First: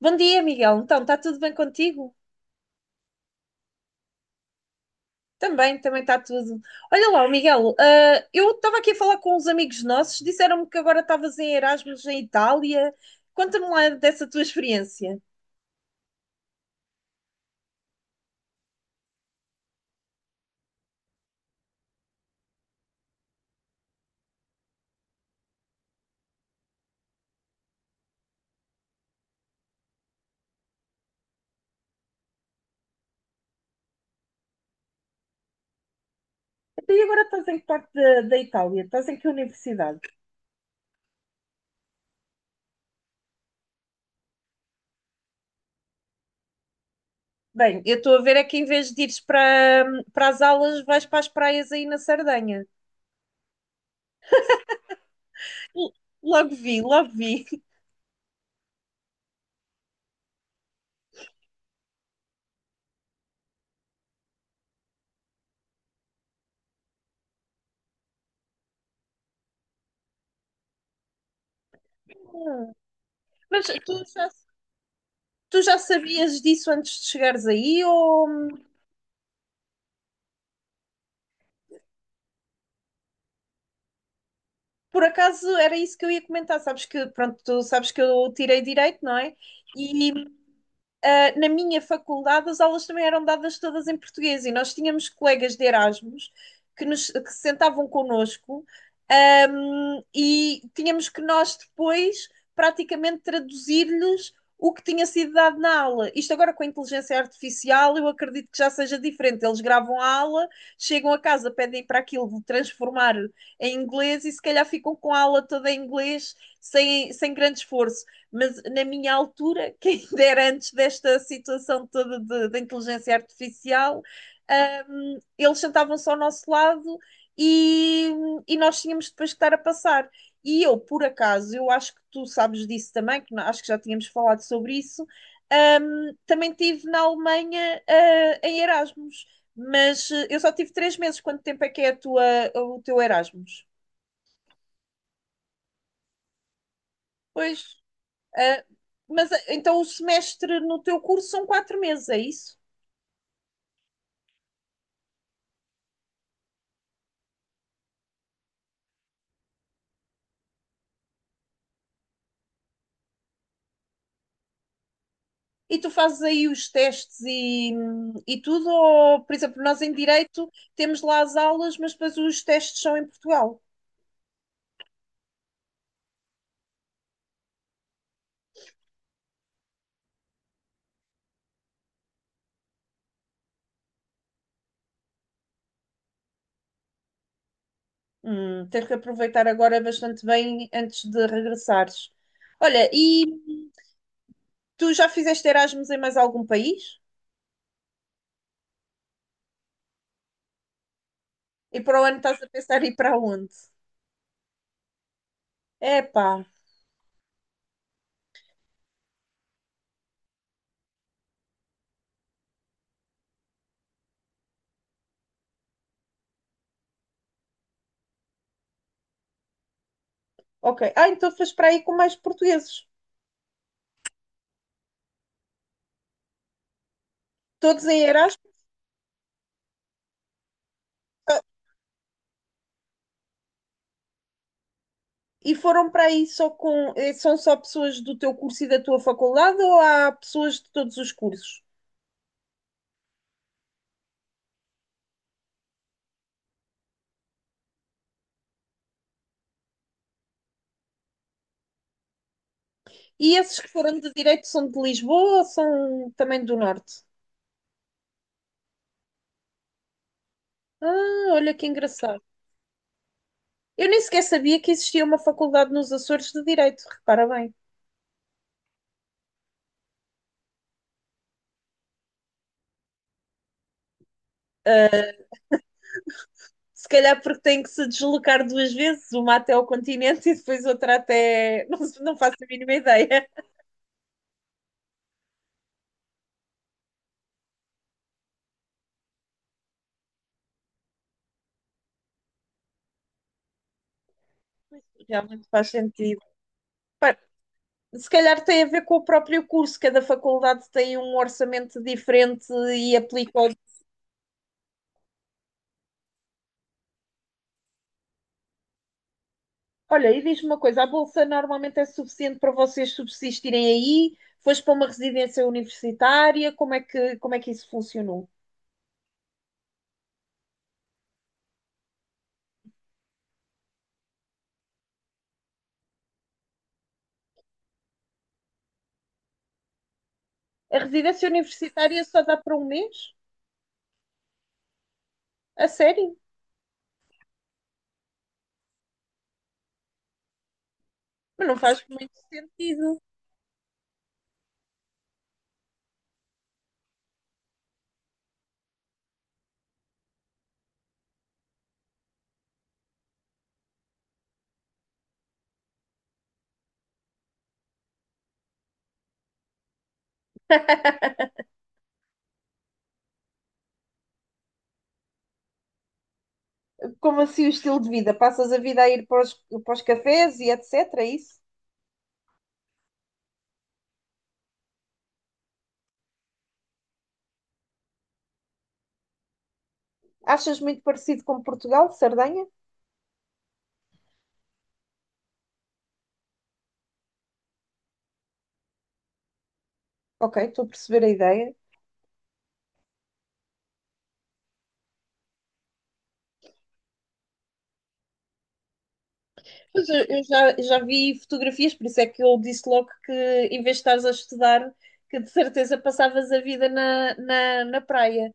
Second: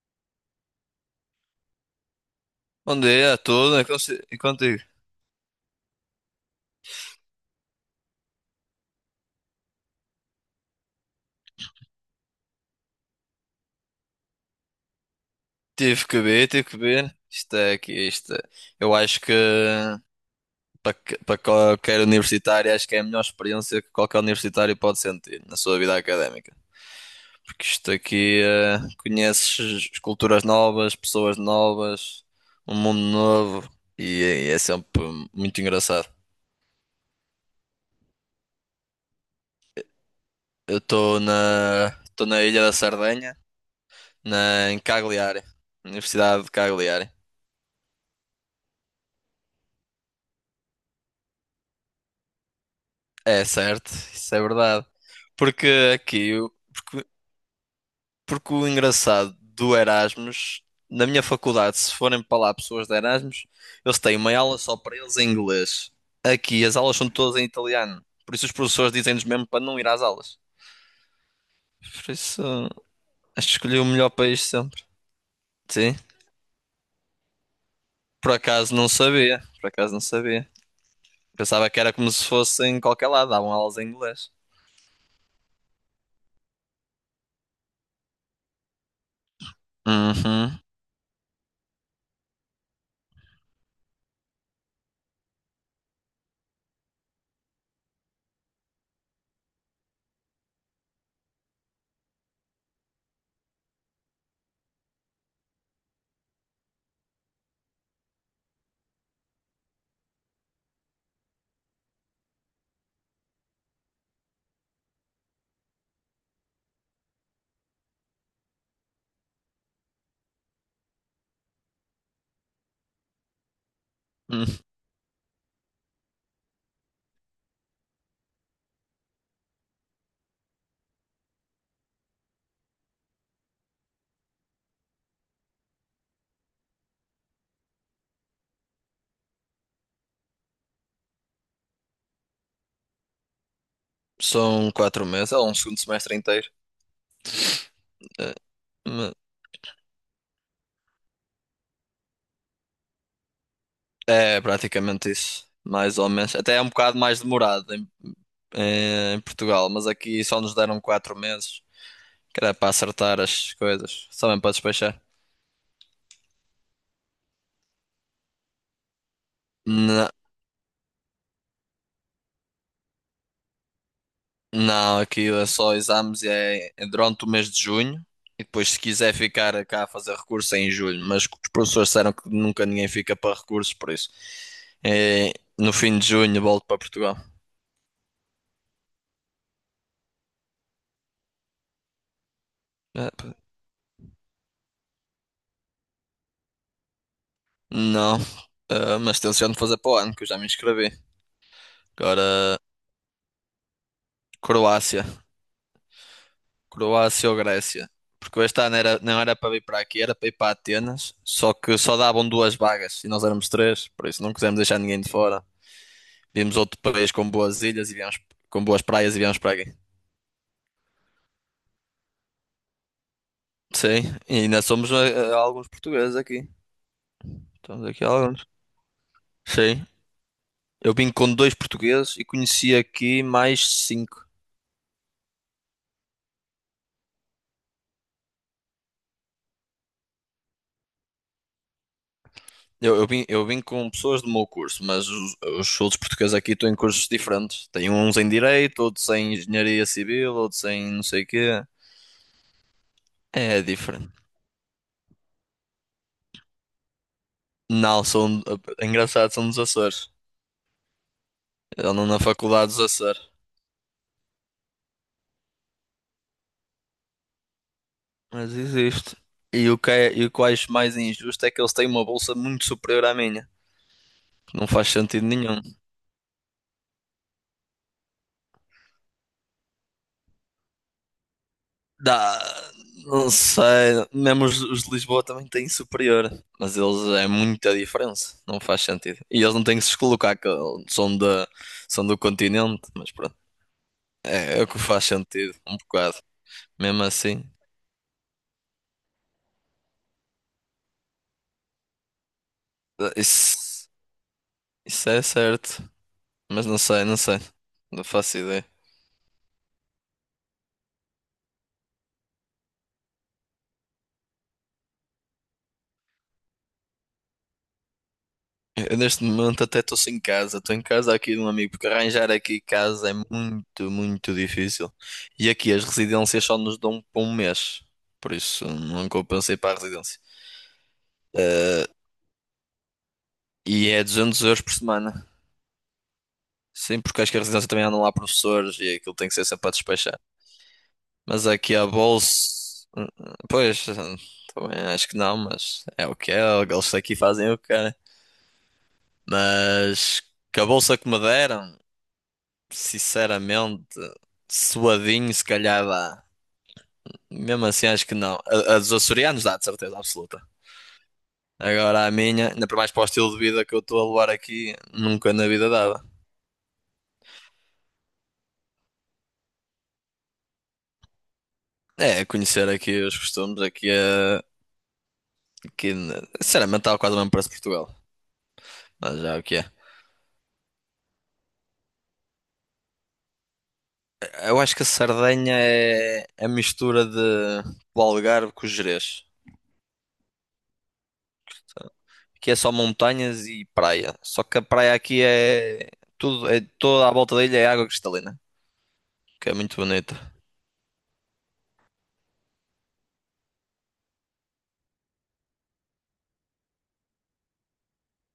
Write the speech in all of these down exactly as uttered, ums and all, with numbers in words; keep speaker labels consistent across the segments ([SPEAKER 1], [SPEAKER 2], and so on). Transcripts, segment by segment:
[SPEAKER 1] Bom dia, Miguel. Então, está tudo bem contigo?
[SPEAKER 2] Bom dia a todos. É consi- E contigo?
[SPEAKER 1] Também, também está tudo. Olha lá, o Miguel, ah, eu estava aqui a falar com uns amigos nossos, disseram-me que agora estavas em Erasmus em Itália. Conta-me lá dessa tua experiência.
[SPEAKER 2] Tive que ver, tive que ver. Isto é aqui. isto é- Eu acho que para, que- para qualquer universitário, acho que é a melhor experiência que qualquer universitário pode sentir na sua vida académica. Porque isto aqui, eh, conheces culturas novas, pessoas novas, um mundo novo e é, e é sempre muito engraçado.
[SPEAKER 1] Então, e agora estás em que parte da, da Itália? Estás em que universidade?
[SPEAKER 2] Eu estou na, estou na Ilha da Sardenha, na, em Cagliari, Universidade de Cagliari.
[SPEAKER 1] Bem, eu estou a ver é que em vez de ires para, para as aulas, vais para as praias aí na Sardenha.
[SPEAKER 2] É certo, isso é verdade. Porque
[SPEAKER 1] L-
[SPEAKER 2] aqui, eu-
[SPEAKER 1] Logo vi,
[SPEAKER 2] porque,
[SPEAKER 1] logo vi.
[SPEAKER 2] porque o engraçado do Erasmus, na minha faculdade, se forem para lá pessoas de Erasmus, eles têm uma aula só para eles em inglês. Aqui as aulas são todas em italiano. Por isso os professores dizem-nos mesmo para não ir às aulas. Por isso, acho que
[SPEAKER 1] Mas
[SPEAKER 2] escolhi o
[SPEAKER 1] tu
[SPEAKER 2] melhor
[SPEAKER 1] já,
[SPEAKER 2] país sempre.
[SPEAKER 1] tu já
[SPEAKER 2] Sim,
[SPEAKER 1] sabias disso antes de chegares aí ou.
[SPEAKER 2] por acaso não sabia. Por acaso não sabia. Pensava que era como se fosse em qualquer lado, davam aulas em inglês.
[SPEAKER 1] Por acaso era isso que eu ia comentar, sabes que, pronto, tu sabes que eu tirei direito, não é? E.
[SPEAKER 2] Uhum.
[SPEAKER 1] Uh, na minha faculdade as aulas também eram dadas todas em português e nós tínhamos colegas de Erasmus que, nos, que se sentavam connosco, um, e tínhamos que nós depois praticamente traduzir-lhes o que tinha sido dado na aula. Isto agora com a inteligência artificial, eu acredito que já seja diferente. Eles gravam a aula, chegam a casa, pedem para aquilo de transformar em inglês e se calhar ficam com a aula toda em inglês sem, sem grande esforço, mas na minha altura, que ainda era antes desta situação toda de- da inteligência artificial,
[SPEAKER 2] Uhum.
[SPEAKER 1] hum, eles sentavam-se ao nosso lado e, e nós tínhamos depois que estar a passar. E eu, por acaso, eu acho que tu sabes disso também, que na- acho que já tínhamos falado sobre isso. Hum, também tive na Alemanha, ah, em Erasmus, mas eh, eu só tive três meses. Quanto tempo é que é a tua, o teu Erasmus?
[SPEAKER 2] São quatro meses, é um segundo semestre inteiro.
[SPEAKER 1] Pois.
[SPEAKER 2] Eh,
[SPEAKER 1] Ah,
[SPEAKER 2] Me-
[SPEAKER 1] mas ah, então o semestre no teu curso são quatro meses, é isso?
[SPEAKER 2] É praticamente isso, mais ou menos. Até é um bocado mais demorado em, eh, em Portugal, mas aqui só nos deram quatro meses, que era para acertar as coisas, só mesmo para despachar.
[SPEAKER 1] E tu fazes aí os testes e, e tudo? Ou, por exemplo, nós em
[SPEAKER 2] Não,
[SPEAKER 1] Direito temos lá as aulas, mas depois os testes são em Portugal.
[SPEAKER 2] não, aqui é só exames é, é durante o mês de junho e depois se quiser ficar cá a fazer recurso é em julho, mas os professores disseram que nunca ninguém fica para recursos, por isso é, no fim de junho volto para Portugal.
[SPEAKER 1] Hum, tens que aproveitar agora bastante bem antes de regressares. Olha,
[SPEAKER 2] É,
[SPEAKER 1] e
[SPEAKER 2] pá.
[SPEAKER 1] tu já fizeste Erasmus em mais algum país?
[SPEAKER 2] Não, ah, mas tenciono fazer para o ano, que eu já me inscrevi.
[SPEAKER 1] E para o ano estás a
[SPEAKER 2] Agora,
[SPEAKER 1] pensar em ir para onde?
[SPEAKER 2] Croácia.
[SPEAKER 1] Epá,
[SPEAKER 2] Croácia ou Grécia? Porque este ano era, não era para vir para aqui, era para ir para Atenas. Só que só davam duas vagas e nós éramos três, por isso não quisemos deixar ninguém de fora. Vimos outro país com boas ilhas e viemos, com boas praias e viemos para aqui.
[SPEAKER 1] ok. Ah, então fez para aí com mais portugueses.
[SPEAKER 2] Sim, e ainda somos eh, eh, alguns portugueses aqui.
[SPEAKER 1] Todos
[SPEAKER 2] Estamos
[SPEAKER 1] em
[SPEAKER 2] aqui alguns.
[SPEAKER 1] Erasmus?
[SPEAKER 2] Sim, eu vim com dois portugueses e conheci aqui mais cinco.
[SPEAKER 1] E foram para aí só com. eh, São só pessoas do teu curso e da tua faculdade ou há pessoas de todos os cursos?
[SPEAKER 2] Eu, eu vim, eu vim com pessoas do meu curso, mas os, os outros portugueses aqui estão em cursos diferentes. Tem uns em Direito, outros em Engenharia Civil, outros em não sei o quê.
[SPEAKER 1] E esses
[SPEAKER 2] É
[SPEAKER 1] que foram de
[SPEAKER 2] diferente.
[SPEAKER 1] direito são de Lisboa ou são também do Norte?
[SPEAKER 2] Não, são, é engraçado, são dos Açores.
[SPEAKER 1] Ah, olha que
[SPEAKER 2] Eu ando
[SPEAKER 1] engraçado.
[SPEAKER 2] na faculdade dos Açores.
[SPEAKER 1] Eu nem sequer sabia que existia uma faculdade nos Açores de Direito, repara bem.
[SPEAKER 2] Mas existe. E o que é, e o que eu acho mais injusto é que eles têm uma bolsa muito superior à minha. Não faz sentido nenhum.
[SPEAKER 1] Se calhar porque tem que se deslocar duas vezes, uma até ao continente e depois outra até. Não, não faço
[SPEAKER 2] Dá,
[SPEAKER 1] a mínima ideia.
[SPEAKER 2] não sei, mesmo os, os de Lisboa também têm superior, mas eles é muita diferença, não faz sentido. E eles não têm que se colocar, que são, da são do continente, mas pronto, é, é o que faz
[SPEAKER 1] Realmente
[SPEAKER 2] sentido,
[SPEAKER 1] faz
[SPEAKER 2] um bocado.
[SPEAKER 1] sentido.
[SPEAKER 2] Mesmo
[SPEAKER 1] Pá,
[SPEAKER 2] assim,
[SPEAKER 1] se calhar tem a ver com o próprio curso, cada faculdade tem um orçamento diferente e aplica ao-
[SPEAKER 2] isso, isso é certo, mas não sei, não sei, não faço ideia.
[SPEAKER 1] Olha, e diz-me uma coisa: a bolsa normalmente é suficiente para vocês subsistirem aí? Foste para uma residência universitária? Como é que, como é que isso funcionou?
[SPEAKER 2] Eu neste momento até estou sem casa. Estou em casa aqui de um amigo, porque arranjar aqui casa é muito, muito difícil. E aqui as residências só nos dão por um mês. Por isso não compensei para a residência.
[SPEAKER 1] A residência universitária só dá para um mês?
[SPEAKER 2] E é duzentos euros por semana.
[SPEAKER 1] A sério?
[SPEAKER 2] Sim, porque acho que a residência também andam lá professores e aquilo tem que ser sempre a despachar. Mas
[SPEAKER 1] Mas não
[SPEAKER 2] aqui
[SPEAKER 1] faz
[SPEAKER 2] a
[SPEAKER 1] muito
[SPEAKER 2] bolsa.
[SPEAKER 1] sentido.
[SPEAKER 2] hum, Pois, hum, também acho que não, mas é o que é. Eles aqui fazem o que querem. Mas que a bolsa que me deram. Sinceramente, suadinho, se calhar dá. Mesmo assim, acho que não. A, a dos açorianos dá, de certeza absoluta. Agora a minha, ainda para mais para o estilo de vida que eu estou a levar aqui, nunca na vida dava.
[SPEAKER 1] Como assim o estilo de vida? Passas a vida a ir para os, para os cafés e etcetera. É isso?
[SPEAKER 2] É, conhecer aqui os costumes, aqui, é aqui na- sinceramente, está quase o mesmo preço de Portugal. Mas já é o que é.
[SPEAKER 1] Achas muito parecido com Portugal, Sardenha?
[SPEAKER 2] Eu acho que a Sardenha é é a mistura de do Algarve com o Gerês.
[SPEAKER 1] Ok, estou a perceber a ideia.
[SPEAKER 2] Aqui é só montanhas e praia. Só que a praia aqui é tudo, é toda à volta da ilha é água cristalina. Que é muito
[SPEAKER 1] Pois eu eu
[SPEAKER 2] bonita.
[SPEAKER 1] já, já vi fotografias, por isso é que eu disse logo que em vez de estares a estudar, que de certeza passavas a vida na, na, na praia.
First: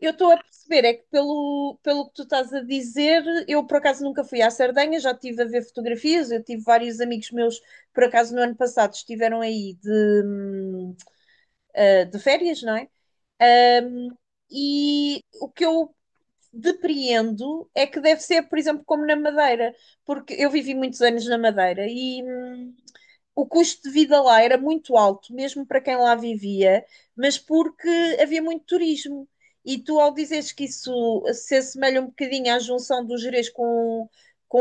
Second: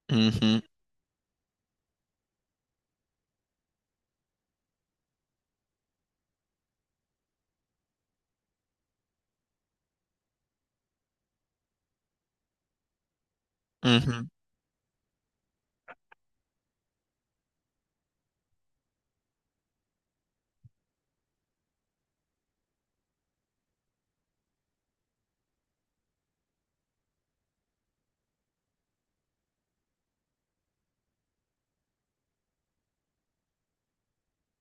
[SPEAKER 1] Eu estou a
[SPEAKER 2] Uhum,
[SPEAKER 1] perceber, é que pelo, pelo que tu estás a dizer, eu por acaso nunca fui à Sardenha, já estive a ver fotografias, eu tive vários amigos meus, por acaso no ano passado, estiveram aí de, hum, eh, de férias, não é?
[SPEAKER 2] uhum.
[SPEAKER 1] E o que eu depreendo é que deve ser, por exemplo, como na Madeira, porque eu vivi muitos anos na Madeira e. hum, O custo de vida lá era muito alto, mesmo para quem lá vivia, mas porque havia muito turismo. E tu, ao dizeres que isso se assemelha um bocadinho à junção do Gerês com, com,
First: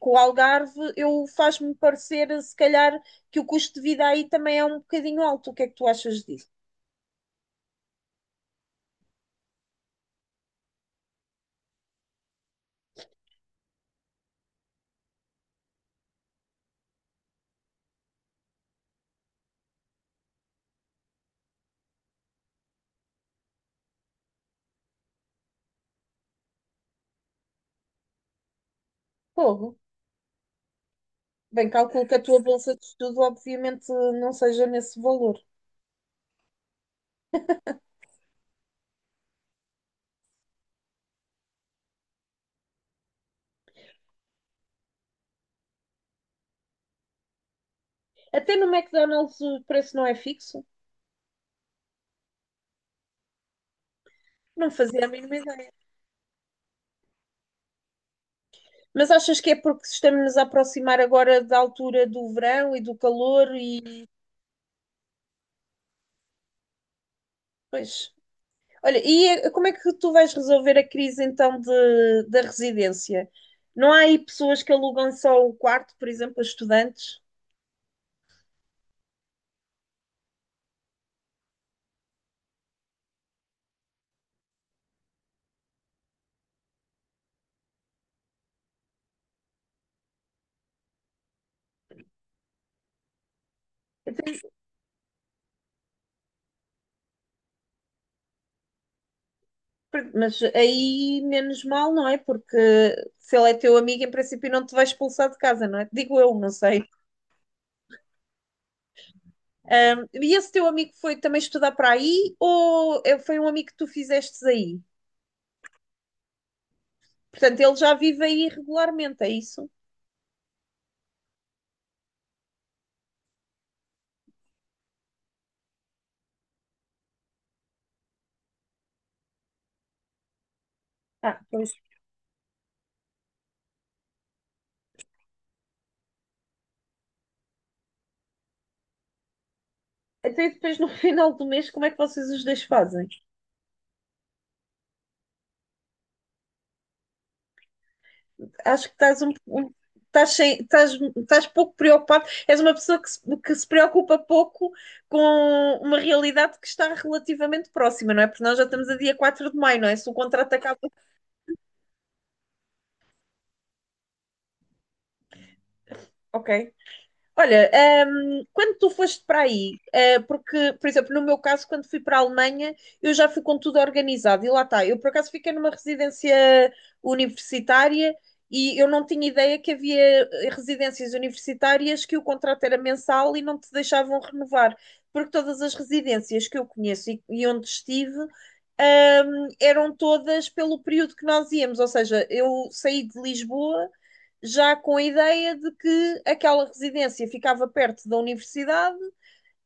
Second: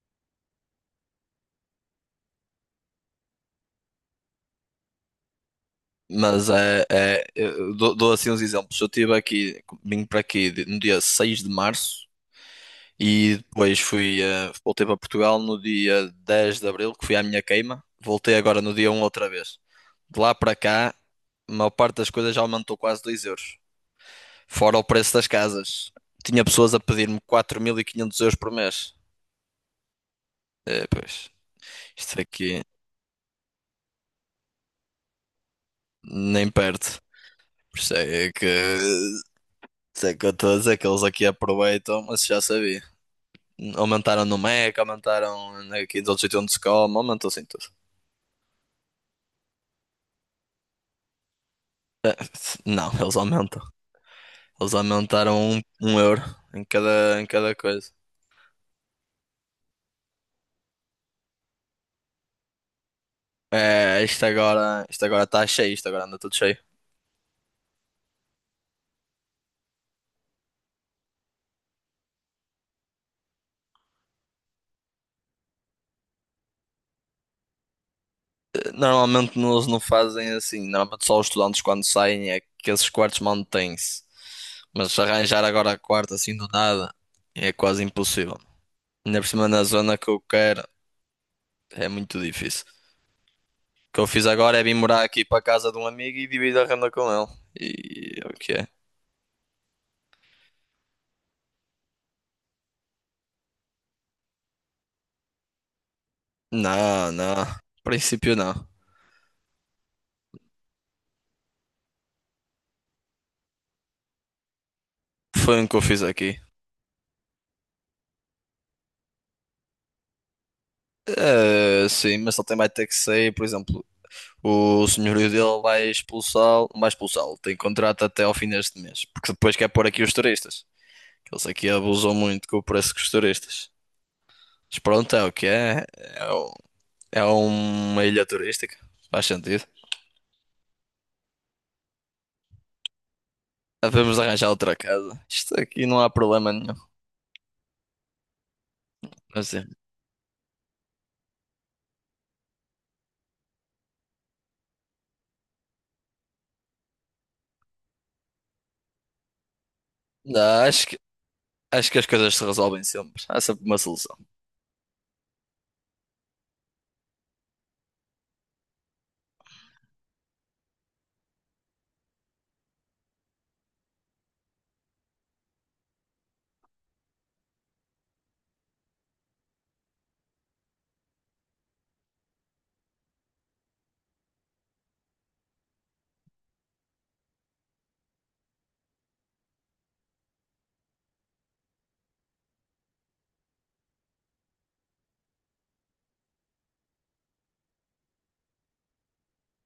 [SPEAKER 1] com o Algarve, eu faz-me parecer, se calhar, que o custo de vida aí também é um bocadinho alto. O que é que tu achas
[SPEAKER 2] Mas
[SPEAKER 1] disso?
[SPEAKER 2] é, é eu dou, dou assim uns exemplos. Eu estive aqui, vim para aqui de- no dia seis de março e depois fui, eh, voltei para Portugal no dia dez de abril, que fui à minha queima. Voltei agora no dia um outra vez. De lá para cá, a maior parte das coisas já aumentou quase dois euros. Fora o preço das casas. Tinha pessoas a pedir-me quatro mil e quinhentos euros por mês.
[SPEAKER 1] Fogo.
[SPEAKER 2] É, pois,
[SPEAKER 1] Bem, calculo que
[SPEAKER 2] isto
[SPEAKER 1] a tua
[SPEAKER 2] aqui
[SPEAKER 1] bolsa de estudo, obviamente, não seja nesse valor.
[SPEAKER 2] nem perto. Por isso é que sei que eu estou a dizer que eles aqui aproveitam, mas já sabia. Aumentaram no Mac, aumentaram aqui dos outros sítios onde se come, aumentou assim tudo.
[SPEAKER 1] Até no McDonald's o preço não é fixo.
[SPEAKER 2] É, não, eles aumentam.
[SPEAKER 1] Não
[SPEAKER 2] Eles
[SPEAKER 1] fazia a mínima
[SPEAKER 2] aumentaram um,
[SPEAKER 1] ideia.
[SPEAKER 2] um euro em cada, em cada coisa.
[SPEAKER 1] Mas achas que é porque estamos-nos a aproximar agora da altura do verão e do calor e.
[SPEAKER 2] É, isto agora, isto agora está cheio, isto agora anda tudo cheio.
[SPEAKER 1] Pois. Olha, e eh, como é que tu vais resolver a crise então de, da residência? Não há aí pessoas que alugam só o quarto, por exemplo, a estudantes?
[SPEAKER 2] Eh, Normalmente eles não fazem assim. Normalmente só os estudantes quando saem é que esses quartos mantêm-se. Mas arranjar agora quarto assim do nada é quase impossível. Ainda por cima na zona que eu quero é muito difícil. O que eu fiz agora é vir morar aqui para casa de um amigo e dividir a renda com ele. E é o que é?
[SPEAKER 1] Mas aí menos mal, não é? Porque se ele é teu amigo, em princípio não te vai expulsar de casa, não é? Digo eu, não sei.
[SPEAKER 2] Não, não. Em princípio não.
[SPEAKER 1] E esse teu amigo foi também estudar para aí ou é- foi um amigo que tu fizestes aí?
[SPEAKER 2] Foi um que eu fiz aqui.
[SPEAKER 1] Portanto, ele já vive aí regularmente, é isso?
[SPEAKER 2] Eh, sim, mas ele também vai ter que sair, por exemplo, o senhorio dele vai expulsá-lo, não vai expulsá-lo, tem contrato até ao fim deste mês, porque depois quer pôr aqui os turistas.
[SPEAKER 1] Ah,
[SPEAKER 2] Eles aqui
[SPEAKER 1] pois.
[SPEAKER 2] abusam muito com o preço dos turistas. Mas pronto, é o que é. É, o- é uma ilha turística, faz sentido.
[SPEAKER 1] Até depois no final do mês, como é que vocês os dois fazem?
[SPEAKER 2] Devemos arranjar outra casa. Isto aqui não há problema nenhum.
[SPEAKER 1] Acho que estás um,
[SPEAKER 2] Mas é.
[SPEAKER 1] um- estás, sem- estás- estás pouco preocupado. És uma pessoa que se, que se preocupa pouco com uma realidade que está relativamente próxima, não é? Porque nós já estamos a dia quatro de maio, não é? Se o contrato
[SPEAKER 2] Não,
[SPEAKER 1] acaba.
[SPEAKER 2] acho que, acho que as coisas se resolvem sempre. Há sempre uma solução.
[SPEAKER 1] Ok. Olha, ehm, quando tu foste para aí, eh, porque, por exemplo, no meu caso, quando fui para a Alemanha, eu já fui com tudo organizado e lá está. Eu, por acaso, fiquei numa residência universitária e eu não tinha ideia que havia eh, residências universitárias que o contrato era mensal e não te deixavam renovar, porque todas as residências que eu conheço e, e onde estive, ehm, eram todas pelo período que nós íamos, ou seja, eu saí de Lisboa já com a ideia de que aquela residência ficava perto da universidade,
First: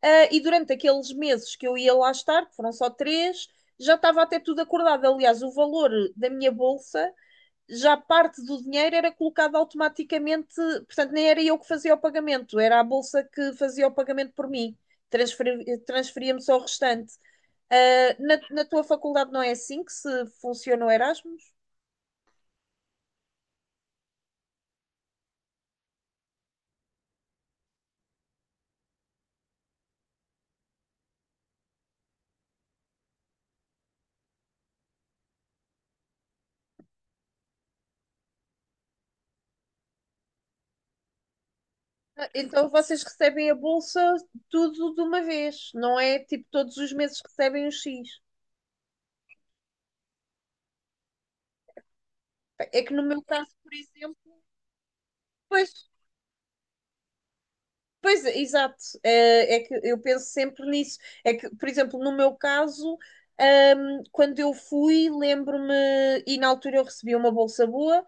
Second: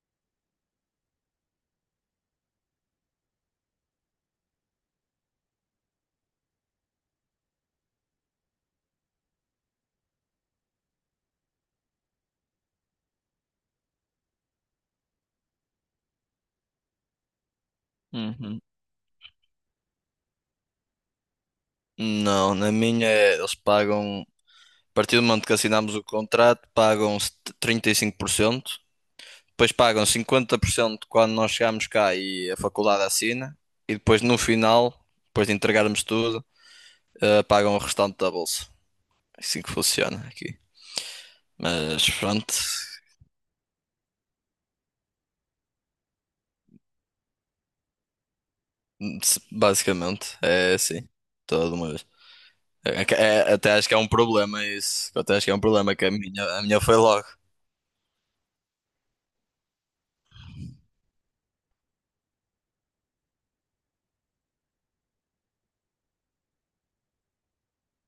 [SPEAKER 1] ah, e durante aqueles meses que eu ia lá estar, que foram só três, já estava até tudo acordado. Aliás, o valor da minha bolsa, já parte do dinheiro era colocado automaticamente, portanto, nem era eu que fazia o pagamento, era a bolsa que fazia o pagamento por mim. Transferi- transferia-me transferia só o restante. Ah, na,
[SPEAKER 2] Uhum.
[SPEAKER 1] na tua faculdade não é assim que se funciona o Erasmus?
[SPEAKER 2] Não, na minha é, eles pagam, a partir do momento que assinamos o contrato, pagam trinta e cinco por cento, depois pagam cinquenta por cento quando nós chegamos cá e a faculdade assina, e depois no final, depois de entregarmos tudo, eh, pagam o restante da bolsa. É assim que funciona aqui. Mas
[SPEAKER 1] Ah,
[SPEAKER 2] pronto,
[SPEAKER 1] Então vocês recebem a bolsa tudo de uma vez, não é tipo todos os meses recebem um X.
[SPEAKER 2] basicamente é assim, toda uma vez.
[SPEAKER 1] É que no
[SPEAKER 2] É que-
[SPEAKER 1] meu
[SPEAKER 2] é-
[SPEAKER 1] caso, por
[SPEAKER 2] até acho que é um
[SPEAKER 1] exemplo,
[SPEAKER 2] problema isso. Eu até acho que é um
[SPEAKER 1] pois,
[SPEAKER 2] problema que a minha, a minha foi logo.
[SPEAKER 1] pois, exato, é, é que eu penso sempre nisso. É que, por exemplo, no meu caso, ahm, quando eu fui, lembro-me, e na altura eu recebi uma bolsa boa.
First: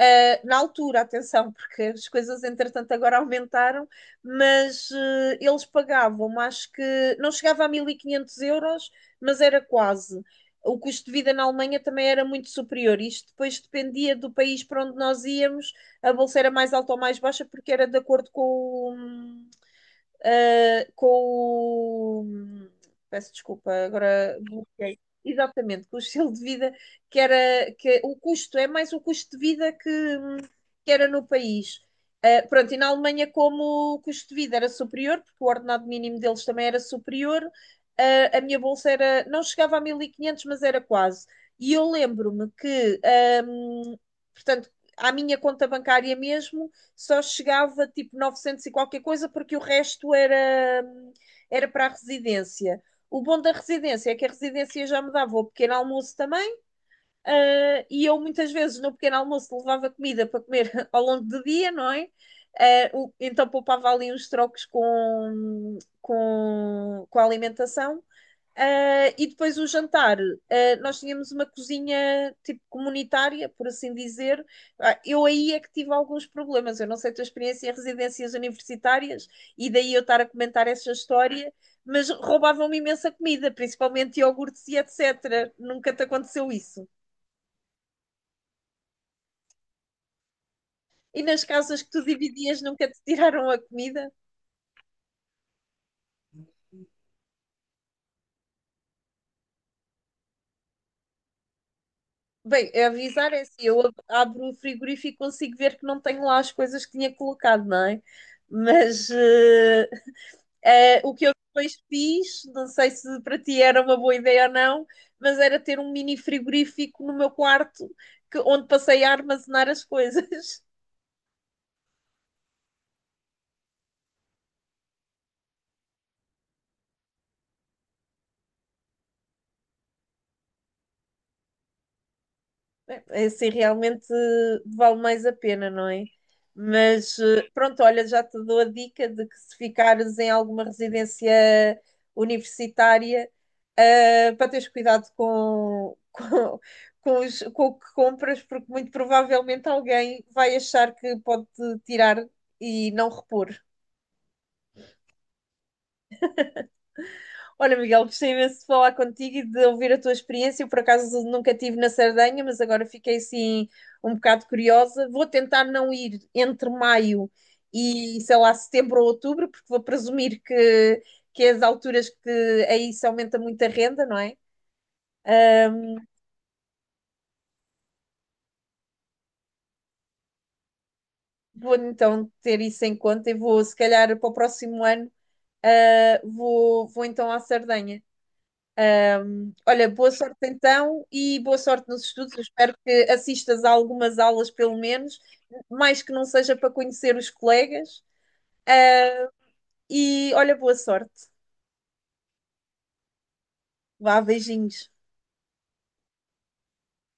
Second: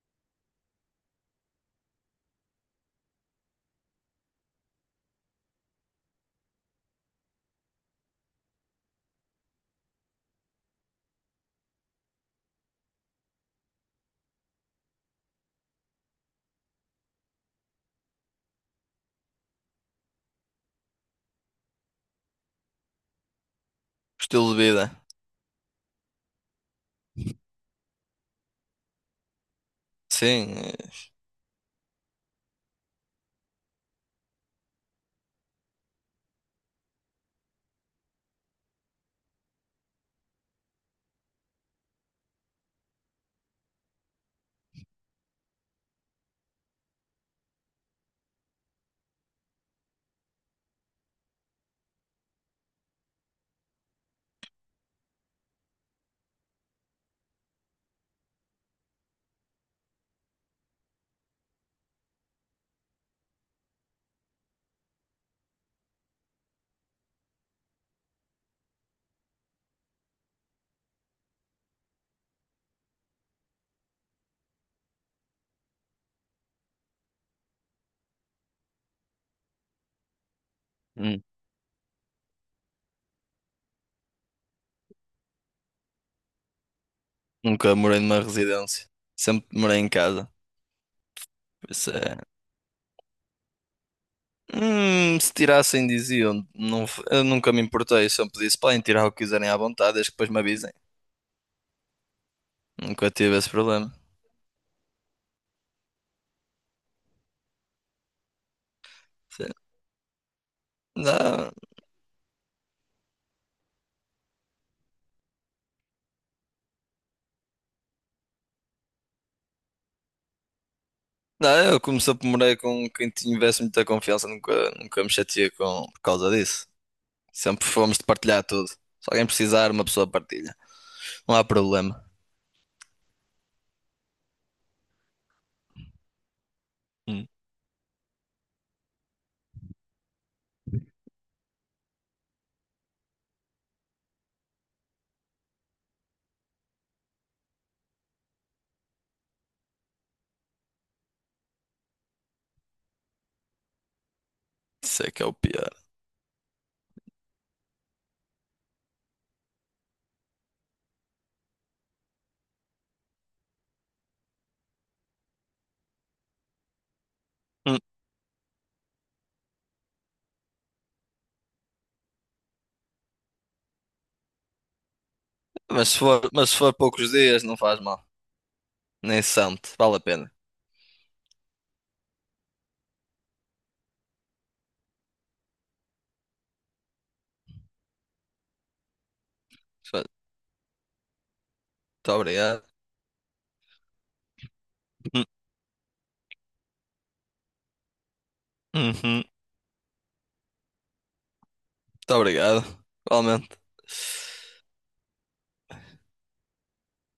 [SPEAKER 1] Uh, na altura, atenção, porque as coisas entretanto agora aumentaram, mas uh, eles pagavam, acho que não chegava a mil e quinhentos euros, mas era quase. O custo de vida na Alemanha também era muito superior. Isto depois dependia do país para onde nós íamos, a bolsa era mais alta ou mais baixa, porque era de acordo com o, ah, com o. Peço desculpa, agora
[SPEAKER 2] Estilo de
[SPEAKER 1] bloqueei.
[SPEAKER 2] vida.
[SPEAKER 1] Exatamente, com o estilo de vida que era. Que, o custo, é mais o custo de vida que,
[SPEAKER 2] Sim, eh,
[SPEAKER 1] que era no país. Uh, pronto, e na Alemanha, como o custo de vida era superior, porque o ordenado mínimo deles também era superior, uh, a minha bolsa era, não chegava a mil e quinhentos mas era quase. E eu lembro-me que, um, portanto, à minha conta bancária mesmo, só chegava tipo novecentos e qualquer coisa, porque o resto era, era para a residência. O bom da residência é que a residência já me dava o pequeno almoço também, ah, e eu muitas vezes no pequeno almoço levava comida para comer ao longo do dia, não é? Ah, então poupava ali uns trocos com, com, com a alimentação, ah, e depois o jantar, ah, nós tínhamos uma cozinha tipo comunitária, por assim dizer. Ah, eu aí é que tive alguns problemas. Eu não sei a tua experiência em residências universitárias e daí eu estar a comentar essa
[SPEAKER 2] nun-
[SPEAKER 1] história, mas roubavam-me imensa comida, principalmente iogurtes e etcetera. Nunca te aconteceu isso?
[SPEAKER 2] nunca morei numa residência. Sempre morei em casa.
[SPEAKER 1] E nas
[SPEAKER 2] Por
[SPEAKER 1] casas que
[SPEAKER 2] isso
[SPEAKER 1] tu
[SPEAKER 2] é.
[SPEAKER 1] dividias, nunca te tiraram a comida?
[SPEAKER 2] Hum, se tirassem, diziam. Não, f- eu nunca me importei. Sempre disse, podem tirar o que quiserem à vontade, desde que depois me avisem.
[SPEAKER 1] Bem, é
[SPEAKER 2] Nunca
[SPEAKER 1] avisar
[SPEAKER 2] tive
[SPEAKER 1] é
[SPEAKER 2] esse
[SPEAKER 1] assim, eu
[SPEAKER 2] problema.
[SPEAKER 1] ab- abro o frigorífico e consigo ver que não tenho lá as coisas que tinha colocado, não é? Mas
[SPEAKER 2] Sim.
[SPEAKER 1] ah, Eh, o que eu
[SPEAKER 2] Não,
[SPEAKER 1] depois fiz, não sei se para ti era uma boa ideia ou não, mas era ter um mini frigorífico no meu quarto, que, onde passei a armazenar as coisas.
[SPEAKER 2] não, eu como sempre morei com quem tivesse muita confiança, nunca, nunca me chateei com, por causa disso. Sempre fomos de partilhar tudo. Se alguém precisar, uma pessoa partilha. Não há problema.
[SPEAKER 1] É, é assim realmente vale mais a pena, não é? Mas
[SPEAKER 2] Hum,
[SPEAKER 1] eh, pronto, olha, já te dou a dica de que se ficares em alguma residência universitária, eh, para teres cuidado com, com, com os- com o que compras, porque muito provavelmente alguém vai achar que pode tirar e não repor.
[SPEAKER 2] Isso é que é o pior.
[SPEAKER 1] Olha, Miguel, gostei imenso de falar contigo e de ouvir a tua experiência. Eu, por acaso, nunca estive na Sardenha, mas agora fiquei assim um bocado curiosa. Vou tentar não ir entre maio
[SPEAKER 2] Hum,
[SPEAKER 1] e, sei lá, setembro ou outubro, porque vou presumir que, que é as alturas que aí se aumenta muito a renda, não é?
[SPEAKER 2] Mas se for, mas se for poucos dias, não faz mal. Nem se sente. Vale a pena.
[SPEAKER 1] Vou então ter isso em conta e vou, se calhar, para o próximo ano, ah, vou, vou então à Sardenha. Olha,
[SPEAKER 2] Muito
[SPEAKER 1] boa sorte então e boa sorte nos estudos. Eu
[SPEAKER 2] obrigado.
[SPEAKER 1] espero que assistas a algumas aulas, pelo menos,
[SPEAKER 2] Hum,
[SPEAKER 1] mais que não seja para conhecer os colegas.
[SPEAKER 2] uhum.
[SPEAKER 1] Ah, e olha, boa sorte.
[SPEAKER 2] Muito obrigado. Igualmente.
[SPEAKER 1] Vá, beijinhos.